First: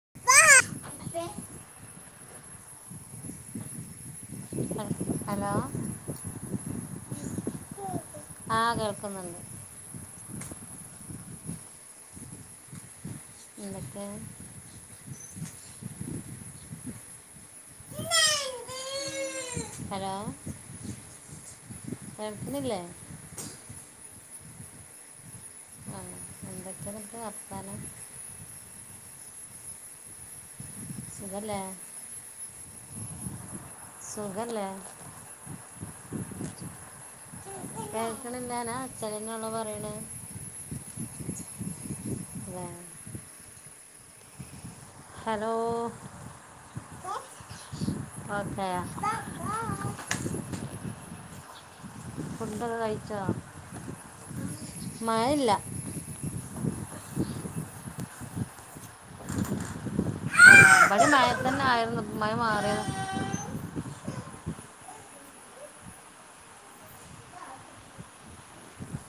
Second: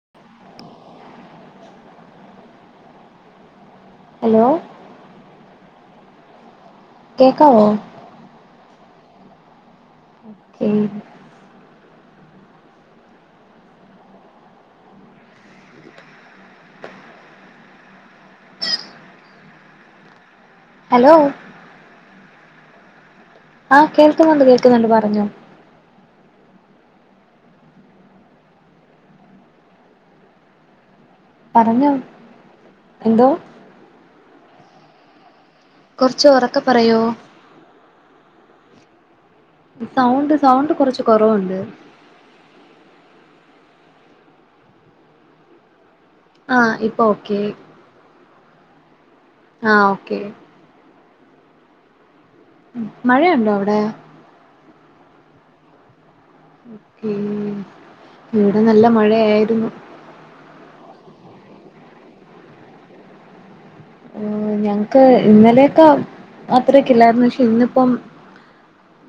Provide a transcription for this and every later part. [unintelligible] Hello hello കേക്കാവോ ആ കേൾക്കുന്നുണ്ട് [unintelligible] [unintelligible] [unintelligible] ഹലോ ഹലോ കേൾക്ക്ണ്ല്ല്യേ ആഹ് കേൾക്കുന്നുണ്ട് കേൾക്കുന്നുണ്ട് പറഞ്ഞോ എന്തക്കെണ്ട്പ്പം വർത്താനം സുഖല്ലേ പറഞ്ഞോ എന്തോ സുഖല്ലേ കൊർച് ഉറൊക്കെ പറയോ? [unintelligible] പറയണേ സൗണ്ട് സൗണ്ട് കൊർച്ച് കൊറവുണ്ട് അല്ലേ ഹലോ ആ ഇപ്പ ഓക്കെ ഒക്കെ ആയോ ആ ഓക്കെ ഫുഡൊക്കെ മഴയുണ്ടോ അവിടെ മഴല്ല ഓക്കേ ഇവിടെ നല്ല മഴയായിരുന്നു ഇബടിം മയ തന്നായിരുന്നു ഇപ്പൊ മയ മാറിയതാ ഉം ഞങ്ങക്ക് ഇന്നലെയൊക്കെ അത്രക്കില്ലായിരുന്നു പക്ഷെ ഇന്നിപ്പം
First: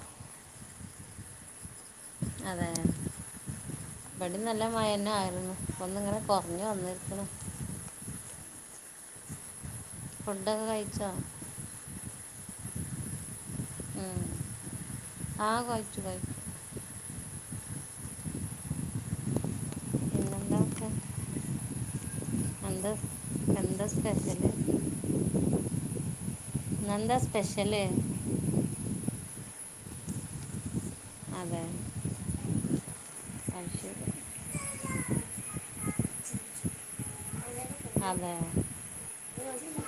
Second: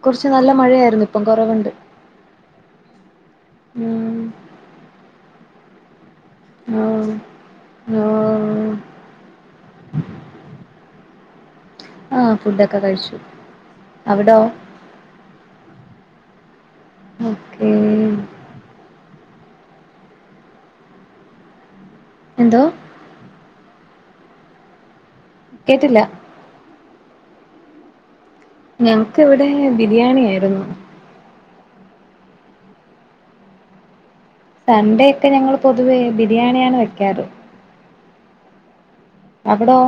കുറച്ച് നല്ല മഴയായിരുന്നു ഇപ്പം കൊറവുണ്ട് അതെ ഉം ഇബടിം നല്ല മഴന്ന ആയിരുന്നു ഒന്ന്ങ്ങനെ ആ ആ ഫുഡ്ഡൊക്കെ കഴി ച്ചോ ആ ഫുഡൊക്കെ കഴിച്ചു ഉം അവിടോ ആ കഴി ച്ചു കഴിച്ചു ഓക്കേ എന്തോ എന്ത സ്പെഷല് കേട്ടില്ല ഇന്നെന്താ സ്പെഷ്യല് ഞങ്ങക്ക് ഇവടെ ബിരിയാണി ആയിരുന്നു അതെ അത് ശരി സൺഡേ ഒക്കെ ഞങ്ങള് പൊതുവേ ബിരിയാണിയാണ് വെക്കാറ് അതെ അവിടോ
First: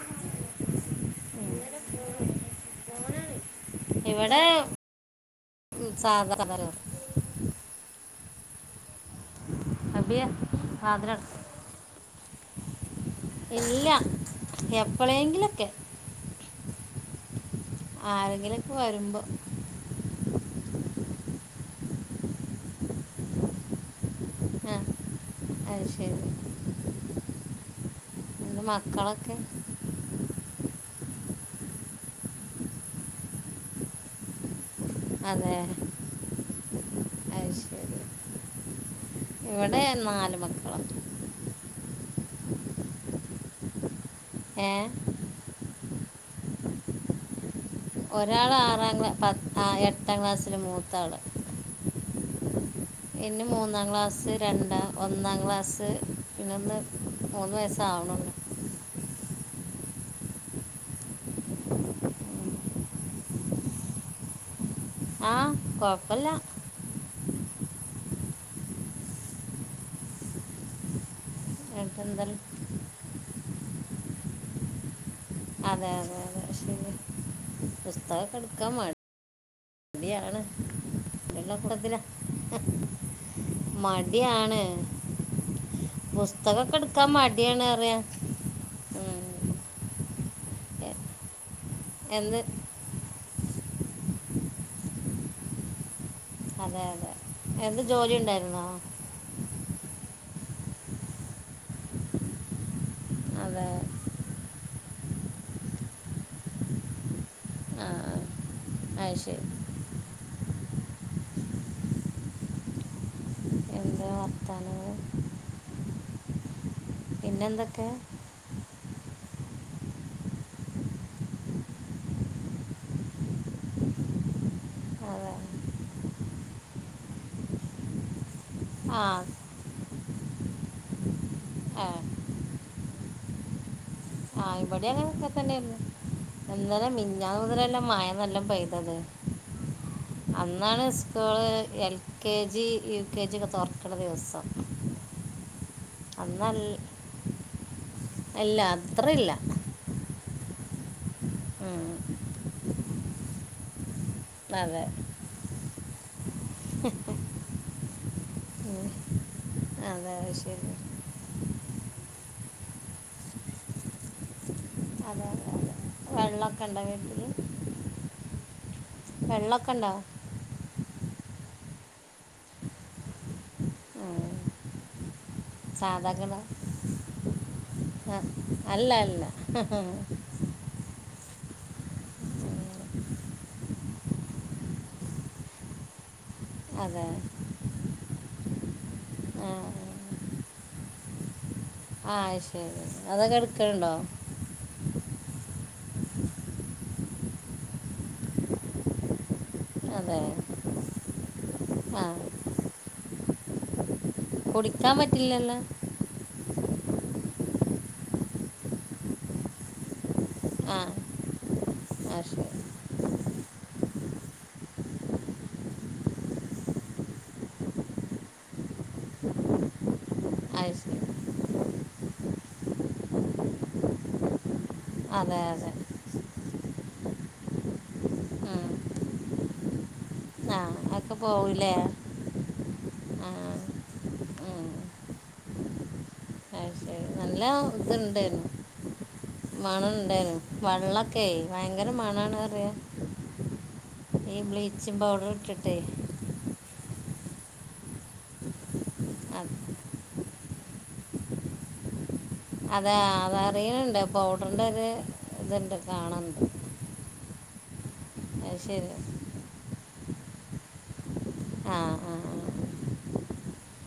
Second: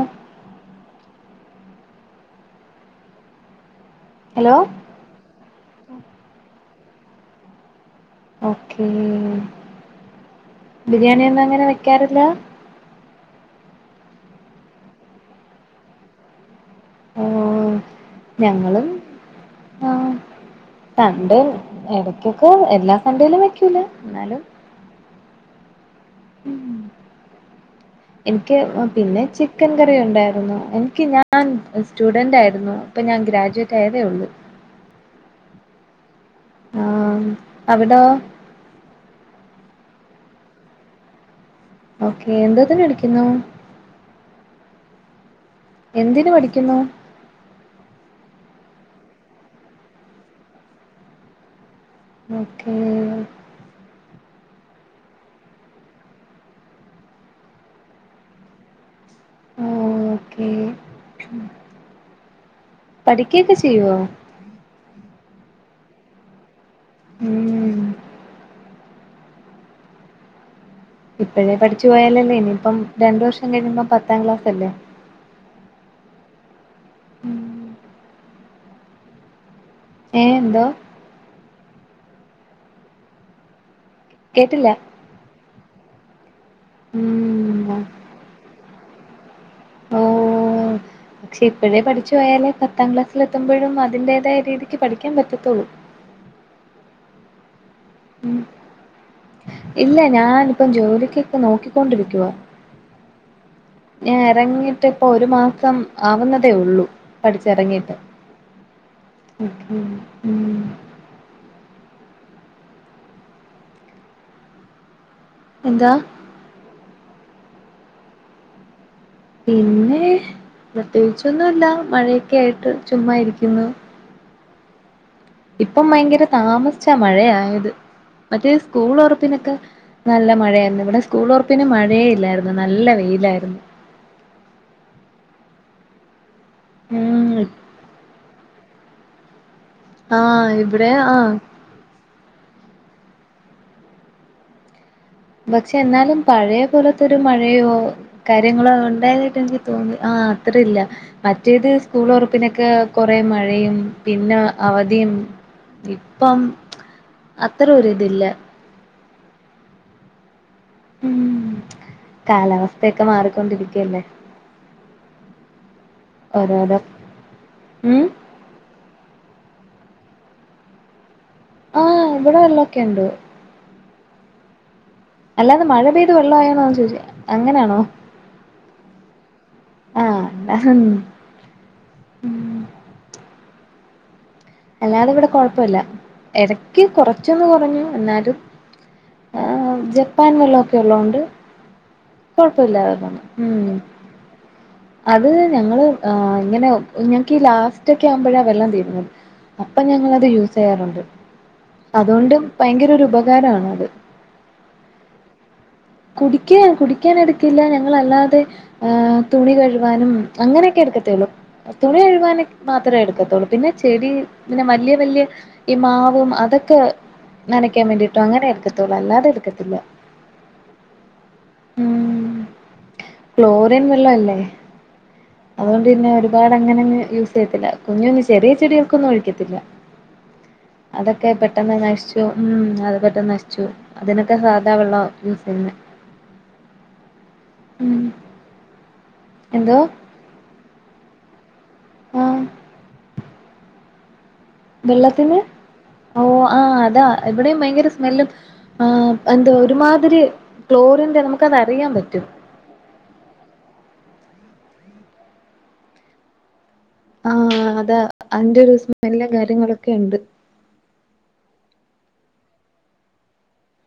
ഇവിടെ ഹലോ സാധാ [unintelligible] ഓക്കേ അബിയ സാധനം ബിരിയാണിയൊന്നും അങ്ങനെ വെക്കാറില്ലാ ഇല്ലാ എപ്പളേങ്കിലൊക്കെ ഓ ആരെങ്കിലൊക്കെ വരുമ്പോ സൺഡെ എടക്കൊക്കെ എല്ലാ സണ്ടയിലും വെക്കൂല എന്നാലും ആ അത് ശരി എനിക്ക് എൻ്റെ പിന്നെ മക്കളൊക്കെ ചിക്കൻ കറി ഉണ്ടായിരുന്നു എനിക്ക് ഞാൻ സ്റ്റുഡന്റായിരുന്നു അപ്പൊ ഞാൻ ഗ്രാജുവേറ്റ് ആയതേ ഒള്ള് ത [unintelligible] ആ അവിടോ ഇവിടെ നാല് മക്കള ഓക്കെ എന്തതിന് പടിക്കുന്നു എ എന്തിന് പഠിക്കുന്നു ഒരാള് ആറാം ക്ലാ പത്തഎട്ടാം ക്ലാസില് മൂത്ത ആള് ഉം ഇന്നു മൂന്നാം ക്ലാസ് രണ്ടാം ഒന്നാം ക്ലാസ്സ് പിന്നൊന്ന് മൂന്ന് വയസ്സ് ആവണുള്ളൂ ആ ഓക്കെ പഠിക്കയൊക്കെ ചെയ്യുവോ ആ കൊഴപ്പല്ല ഉം ഇപ്പഴേ പഠി ചുവയലേ എന്തെല്ലാം ഇനി ഇപ്പം രണ്ടു വർഷം കഴിയുമ്പോ പത്താം ക്ലാസ് അല്ലേ അതെ അതെ അതെ പുസ്തകക്കെ എടുക്കാൻ മടി എ എന്തോ ലക്കത്തിലര [unintelligible] മടിയാണ് കേട്ടില്ല. പുസ് പുസ്‌തകൊക്കെ എടുക്കാൻ ഉം മടിയാണ്റിയ ഓ എ- പക്ഷെ ഇപ്പഴേ പഠിച്ചു എന്ത് പോയാലേ പത്താം ക്ലാസ് എത്തുമ്പോഴും അതിന്റേതായ രീതിക്ക് പഠിക്കാൻ പറ്റത്തുള്ളൂ അതെ അതെ എന്ത് ജോലി ഉം ഉണ്ടായിരുന്നോ ഇല്ല ഞാാനിപ്പം ജോലിക്കൊക്കെ നോക്കിക്കൊണ്ടിരിക്കുവാ അതെ ഞാൻ ഇറങ്ങിട്ട് ഇപ്പൊ ഒരു മാസം ആവുന്നതേ ഉള്ളൂ പഠിച്ച് ആ ഇറങ്ങിട്ട് ആ. അത് ശരി എന്താ വർത്താനങ്ങൾ എന്താ പിന്നെന്തൊക്കെ പിന്നെ പ്രത്യേകിച്ചൊന്നുമില്ല മഴയൊക്കെ ആയിട്ട് ചുമ്മാ ഇരിക്കുന്നു അതാണ് ഇപ്പം ഭയങ്കര താമസിച്ചാ മഴയായത് മറ്റേ സ്കൂൾ ആ തുറപ്പിനൊക്കെ നല്ല മഴയായിരുന്നു ഇവിടെ സ്കൂൾ ഉറപ്പിന് ആ മഴയെ ഇല്ലായിരുന്നു നല്ല വെയിലായിരുന്നു ആഹ് ഇവിടെ അങ്ങനെ ഒക്കെ തന്നയായിരുന്നു ഇന്നലെ ഉം മെനിഞ്ഞാന് മുതലല്ലേ മഴ നല്ലോണം പെയ്തത് ആ ഇവിടെ ആഹ് കെജി, യുകെജി, ഒക്കെ തോർക്ക്ണ ദിവസം പക്ഷെ എന്നാലും പഴയ അന്നല്ല പോലോതോരു മഴയോ ഇല്ല കാര്യങ്ങള് അത്രയില്ല ഉണ്ടായിട്ട് എനിക്ക് [unintelligible] ആ അത്ര ഇല്ല മറ്റേത് ഉം, സ്കൂള് ഒറപ്പിനൊക്കെ കൊറെ മഴയും പിന്നെ അതെ അവധിം ഇപ്പം അത്ര ഒ ഇല്ല അഹ് ശരി ഉം കാലാവസ്ഥക്കെ മാറിക്കൊണ്ടിരിക്കല്ലേ അതെ അതെ അതെ അതെ വെള്ളമൊക്കെ അതെ ഉണ്ടോ ഉം വെള്ളൊക്കെ ഇണ്ടോ? ആ ഇവിടെ വെള്ളൊക്കെ ഇണ്ട് അല്ലാതെ മഴ സാധാ പെയ്ത് വെള്ള കിണ ആയോന്ന ചോയ്ചെ അങ്ങനെണോ അല്ല അല്ല ആ അല്ല ഉം അല്ലാതെ ഇവിടെ കൊഴപ്പല്ല എടക്ക് അതെ കൊറച്ചൊന്ന് കുറഞ്ഞു എന്നാലും ഹേ ആ ജപ്പാൻ വെള്ളക്കെ ഉള്ളൊണ്ട് ആ ശെരി അതൊക്കെട്ക്കേണ്ടോ അത് ഞങ്ങള് ആ ഇങ്ങനെ ഞങ്ങക്കീ ലാസ്റ്റൊക്കെ ആവുമ്പഴാ വെള്ളം തീരുന്നത് അപ്പൊ അതെ ഞങ്ങളത് യൂസെയ്യാറുണ്ട് ആ അതോണ്ടും ഭയങ്കരൊരു ഉപകാരണത്. കുടിക്കാൻ പറ്റില്ലല്ല കുടിക്കാൻ കുടിക്കാനെട്ക്കില്ല ഞങ്ങളല്ലാതെ ഏ തുണി കഴ്കാനും ആ അങ്ങനെക്കെ എടുക്കത്തൊള്ളു തുണി ആ കഴുകാന് ശരി മാത്രേ എടുക്കത്തൊള്ളൂ പിന്നെ ചെടി പിന്നെ വെല്ല്യ വെല്ല്യ ഈ മാവും അതൊക്കെ നനക്കാൻ വേണ്ടിട്ടും അങ്ങനെ എടുക്കത്തൊള്ളു അല്ലാതെ എടുക്കത്തില്ല ആ ശരി ഉം ക്ലോറിൻ വെള്ളല്ലേ അതെ യതെ പാട് അങ്ങനങ്ങ് യൂസെയ്യത്തില്ല കുഞ്ഞു കുഞ്ഞു ചെറിയ ഉം. ചെടികൾക്കൊന്നും ഒഴിക്കത്തില്ല ആ അതൊക്കെ പോവില്ലേ പെട്ടെന്ന് നശിച്ചു ഉം അത് പറ്റേ ആ നശ് ച്ച് പോകും അതിനൊക്കെ ഉം. സാധാ വെള്ളാ യൂ പിന്നെ ത്‌ണ്ടെനു എന്തോ മണണ്ടേനു വള്ളക്കെ ഭയ ങ്കര ആ മണാണ റ്യാ വെള്ളത്തിന് ഇട്ടിട്ടേ ഓ ആ താ ഇവടിം ഭയങ്കര സ്മെല്ലും ആ എന്ത് അത് ഒര്മാതിരി ക്ലോറിൻ്റെ നമക്കത് അറിയാൻ പറ്റും അതെ അതറിയിണ് ണ്ട് പൗഡർന്റൊരു ഇതുണ്ട് കാണാണ്ട് ആഹ് അതാ അന്റെ ഒരുസം എല്ലാ കാര്യങ്ങളും ഒക്കെണ്ട് ആ ആ ആ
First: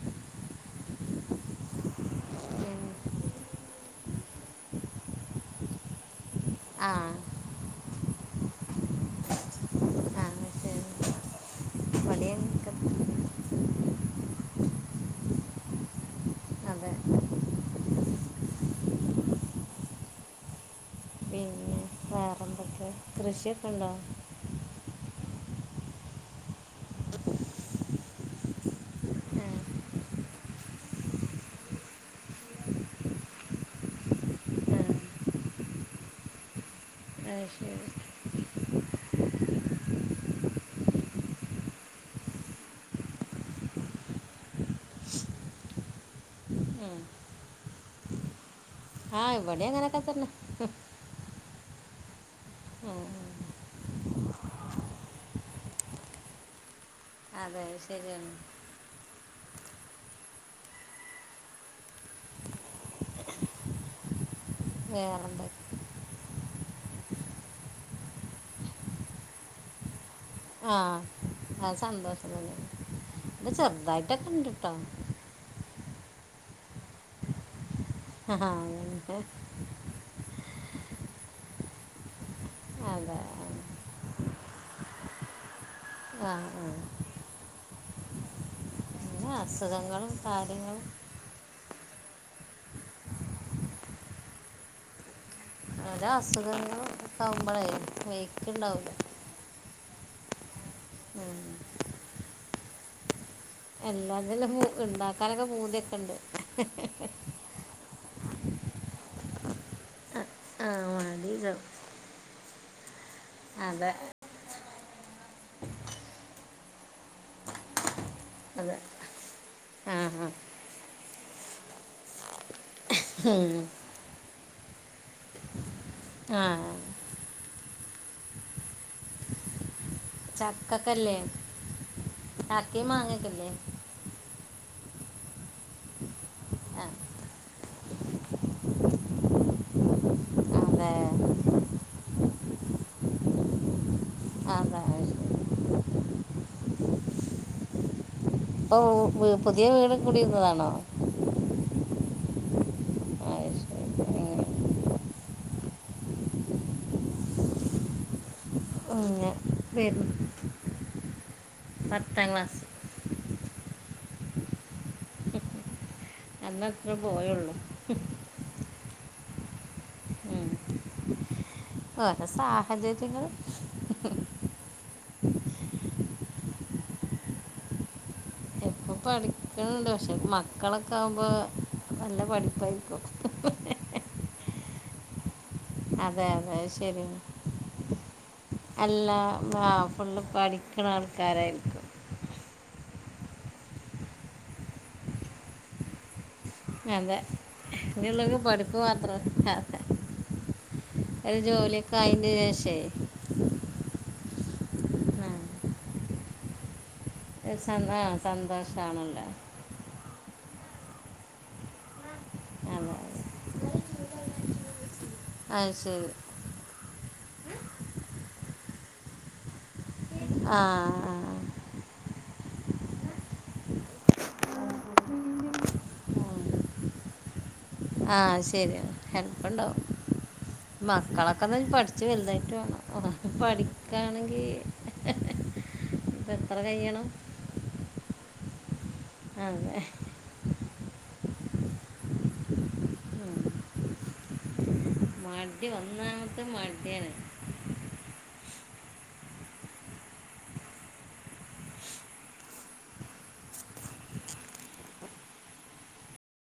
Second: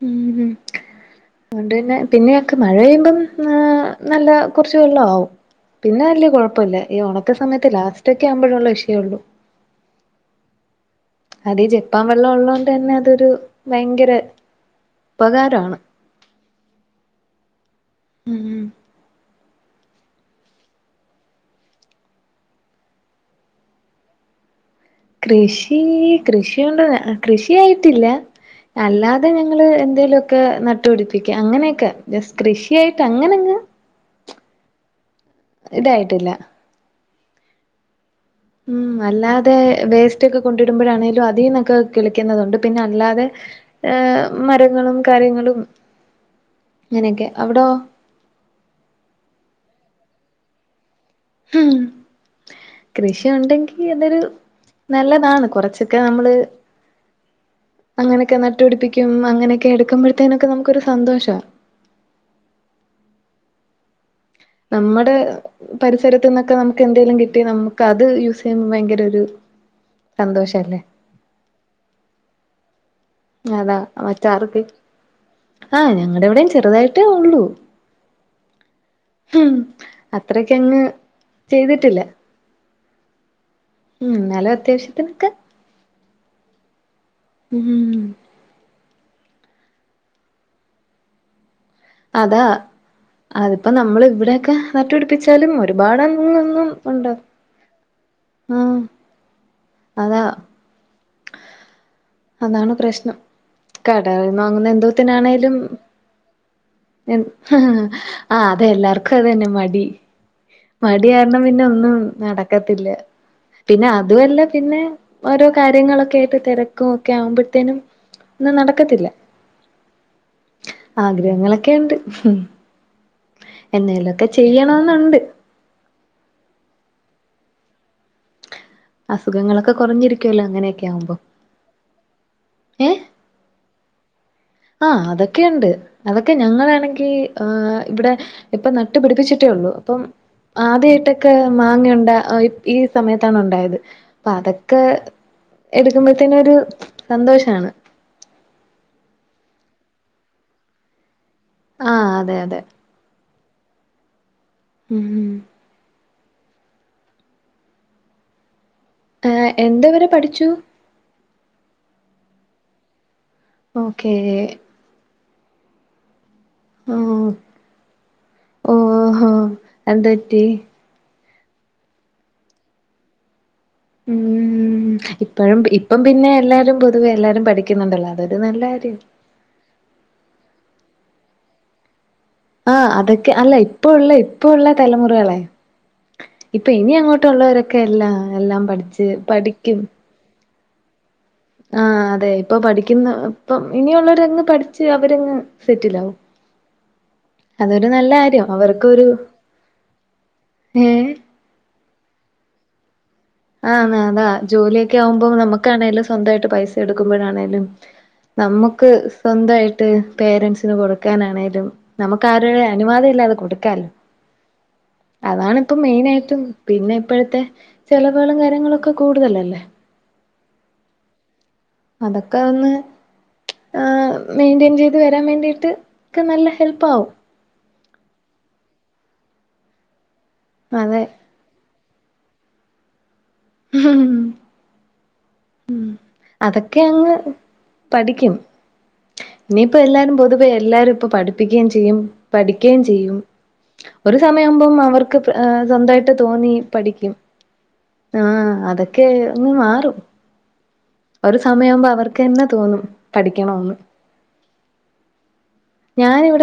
ഉംഹ് അതൊണ്ട്ന്നെ പിന്നെയെക്കെ ഉം. മഴയ്യുമ്പം ആഹ് നല്ല കൊർച്ച് വെള്ളാവും. പിന്നെ വല്യ കൊഴപ്പല്ല ആ ഈ ഒണക്ക സമയത്ത് ലാസ്റ്റൊക്കെ ആവുമ്പളുള്ള ഇഷ്യേ ഒള്ളൂ ആ ശരി അതീ ജെപ്പാൻ ഇവിടെ വെള്ളം ഞങ്ങൾക്ക് ഉള്ളോണ്ടന്നെ അതൊരു ഭയ്ങ്കര ഉപകാരാണ് അതെ മ്ഹ് മ്ഹ് കൃഷിയൊക്കെണ്ടോ? കൃഷി കൃഷിയൊണ്ട്. കൃഷിയായിട്ടില്ല. അല്ലാതെ ആ ഞങ്ങള് എന്തേലും ഒക്കെ നട്ടുപിടിപ്പിക്കും. അങ്ങനെയൊക്കെ ജസ്റ്റ് കൃഷിയായിട്ട് അങ്ങനെയങ്ങ് ആ, ഇതായിട്ടില്ല. ആ ശരി മ്ഹും അല്ലാതെ വേസ്റ്റ് ഒക്കെ കൊണ്ടിടുമ്പോഴാണേലും അതീന്നൊക്കെ കിളിക്കുന്നതൊണ്ട്. പിന്നെ അല്ലാതെ ഏഹ് മരങ്ങളും കാര്യങ്ങളും ഉം. അങ്ങനെയൊക്കെ. അവിടോ? ആ ഇവിടേം അങ്ങനൊക്കെത്തന്നെ. മ്ഹും കൃഷി ഒണ്ടെങ്കി അതൊരു നല്ലതാണ്. കൊറച്ചൊക്കെ നമ്മള് അതെ ശരിയാണ് അങ്ങനൊക്കെ നട്ടുപിടിപ്പി ക്കും. അങ്ങനെയൊക്ക എടുക്കുമ്പോഴത്തേനൊക്കെ നമുക്കൊരു സന്തോഷാ. നമ്മടെ വേറെന്തൊക്കെ പരിസ് സരത്ത്ന്നൊക്കെ നമുക്ക് എന്തേലും കിട്ടി നമുക്ക് അത് യൂസ് ചെയ്യുമ്പോ ഭയങ്കര ഒരു സന്തോഷല്ലേ ആഹ് ആഹ് സന്തോഷം തന്നെ. ഇത് അതാ ചെറുതായിട്ടൊക്കെ ഉണ്ട് മറ്റാർക്ക് കേട്ടോ ആ ഞ ങ്ങടെവിടേം ചെറുതായിട്ടേ ഒള്ളൂ ആഹ്ഹാ മ്ഹും അത്രക്ക് കങ്ങ് ചെയ്തിട്ടില്ല. അതെ ഉം എന്നാലും അത്യാവശ്യത്തിനൊക്കെ ആഹ് ആഹ് മ്ഹും അസുഖങ്ങളും കാര്യങ്ങളും അതാ അത്പ്പോ നമ്മള് ഇവിടൊക്കെ നട്ട് പിടിപ്പിച്ചാലും മ ഓരോ അസുഖങ്ങള് ഇണ്ടാകുമ്പളെ ആഹ് വെയ്റ്റ്ണ്ടാവ്ല്ല അതാ അതാണ് പ്രശ്നം കടകളിന്ന് എല്ലാത്ലും വാങ്ങുന്ന ഇണ്ടാക്കാനൊക്കെ എന്തോത്തിനാണേലും പൂത്യൊക്കെണ്ട് ആഹ് അതെ എല്ലാർക്കും അതന്നെ മടി ആ മടി മതി കാരണം സ- പിന്നെ ഒന്നും നട ക്കത്തില്ല പിന്നെ അതെ അതുവല്ല പിന്നെ ഓരോ കാര്യങ്ങളൊക്കെ ആയ്ട്ട് തെരക്കും ഒക്കെ ആവുമ്പത്തേനും ഒന്നും അതെ നടക്കത്തില്ല ആ ആ. ആഗ്രഹങ്ങളൊക്കെ ഇണ്ട് ഹ് ഒക്കെ ചെയ്യണംന്ന്ണ്ട് ആ ആഹ് അസുഖങ്ങളൊക്കെ കുറഞ്ഞിരിക്കുവല്ലോ അങ്ങനെയൊക്കെ ചക്കക്കല്ലേ ആവുമ്പോ ആഹ് അതൊക്കെയുണ്ട് അതൊക്കെ ആ ഞങ്ങളാണെങ്കി ആഹ് ഇവിടെ ഇപ്പൊ നട്ടുപിടിപ്പിച്ചിട്ടേ ഉള്ളു അപ്പം അതെ ആദ്യമായിട്ടൊക്കെ മാങ്ങയൊണ്ടാ ഈ സമയത്താണ് ഉണ്ടായത് അപ്പൊ അതെ അതൊക്കെ അത് ശരി. എടുക്കുമ്പോഴത്തേന് ഒരു സന്തോഷമാണ് ഓ വ് പുതിയ വീട് കുടിയിരുന്നതാണോ? ആഹ് അതെ അതെ ശരി ഉം. ഉം ഉം ഉം, ഏ ഞാൻ വരും എന്തവരെ പഠിച്ചു പത്താം ക്ലാസ്സ് ഓക്കേ അന്നത്ര പോയുള്ളു ഓ ഓഹോ എന്ത പറ്റി ഓരോ സാഹചര്യങ്ങള് ഉം ഉം ഇപ്പഴും ഇപ്പം പിന്നെ എല്ലാരും പൊതുവേ എല്ലാരും പഠിക്കുന്നുണ്ടല്ലോ അതൊരു നല്ല ഇപ്പൊ കാര്യം. പഠിക്കണ് ണ്ട് പക്ഷെ ക്കളക്കൊ ആവുമ്പോ ആ അതൊക്കെ അല്ല ഇപ്പൊ ഉള്ള ഇപ് ഇപ്പ ഉള്ള തലമുറകളെ അതെ അതെ ഇപ്പൊ ഇനി ശരിയാണ് അങ്ങോട്ടുള്ളവരൊക്കെ എല്ലാ എല്ലാം പഠിച്ച് പഠിക്കും അതാണ് ആഹ് അതെ ഇപ്പൊ പഠിക്കുന്ന ഇപ്പ ഇനിയുള്ളവരങ്ങ് പഠിച്ച് അവരങ്ങ് സെറ്റിലാവും അതെ അതൊരു നല്ല എനിയുള്ളക്കെ കാര്യം പഠിപ്പ് അവർക്കൊരു മാത്രം അതെ ഏഹ് ഒരു ജോലിയൊക്കെ അയിൻ്റെ ശേഷം [unintelligible] ആഹ് ആണ് അതാ ജോലിയൊക്കെ ആവുമ്പോ നമുക്കാണെങ്കല്ലാം സ്വന്തമായിട്ട് പൈസ എടുക്ക് ഒരു ക്ക്മ്പഴാണേലും സന്ത- ആ നമ്മക്ക് സന്തോഷമാണല്ലോ സ്വന്തമായിട്ട് പേരൻ്റ്സ് ന് കൊടുക്കാനാണെലും നമുക്ക് ആരുടേം അതെ അനുവാദം ഇല്ലാതെ കൊടുക്കാലോ അതെ അത് അതാണിപ്പം ശരി മെയിനായിട്ടും പിന്നെ ഇപ് ഇപ്പഴ്ത്തെ ചെലവുകളും കാര്യങ്ങളൊക്കെ കൂടുതലല്ലേ ആഹ് ആഹ് ആഹ് അതൊക്കെ ഒന്ന് ആ മെയിന്റെയിൻ ചെയ്ത് വരാൻ വേണ്ടീട്ട് ഒക്കെ നല്ല ഹെൽപ്പാകും ആഹ് ശരിയാ ഹെല്പ്പുണ്ടാവും അതെ മക്കളൊക്കെ അതാ ഇനി പഠിച്ച് പടിച്ച് വലുതായിട്ട് വേണം അതാ പഠിക്കാണെങ്കി അതൊക്കെ അങ്ങ് പഠിക്കും ഇനിയിപ്പൊ അതെ എല്ലാരും പൊതുവേ എല്ലാരും പഠപ്പിക്കേം ചെയ്യും പഠിക്കേം ചെയ്യും ഉം. ഒരു സമയാവുമ്പം അവർ ക്ക് ഏ മടി സ്വന്തായിട്ട് ഒന്നാമത്തെ തോന്നി മടിയാണ് പഠിക്കും ആ അതൊക്കെ ഒന്ന് മാറും ഒരു സമയാവുമ്പം അവർക്കെന്നെ തോന്നും പഠിക്കണോംന്ന് ഞാനിവിടെ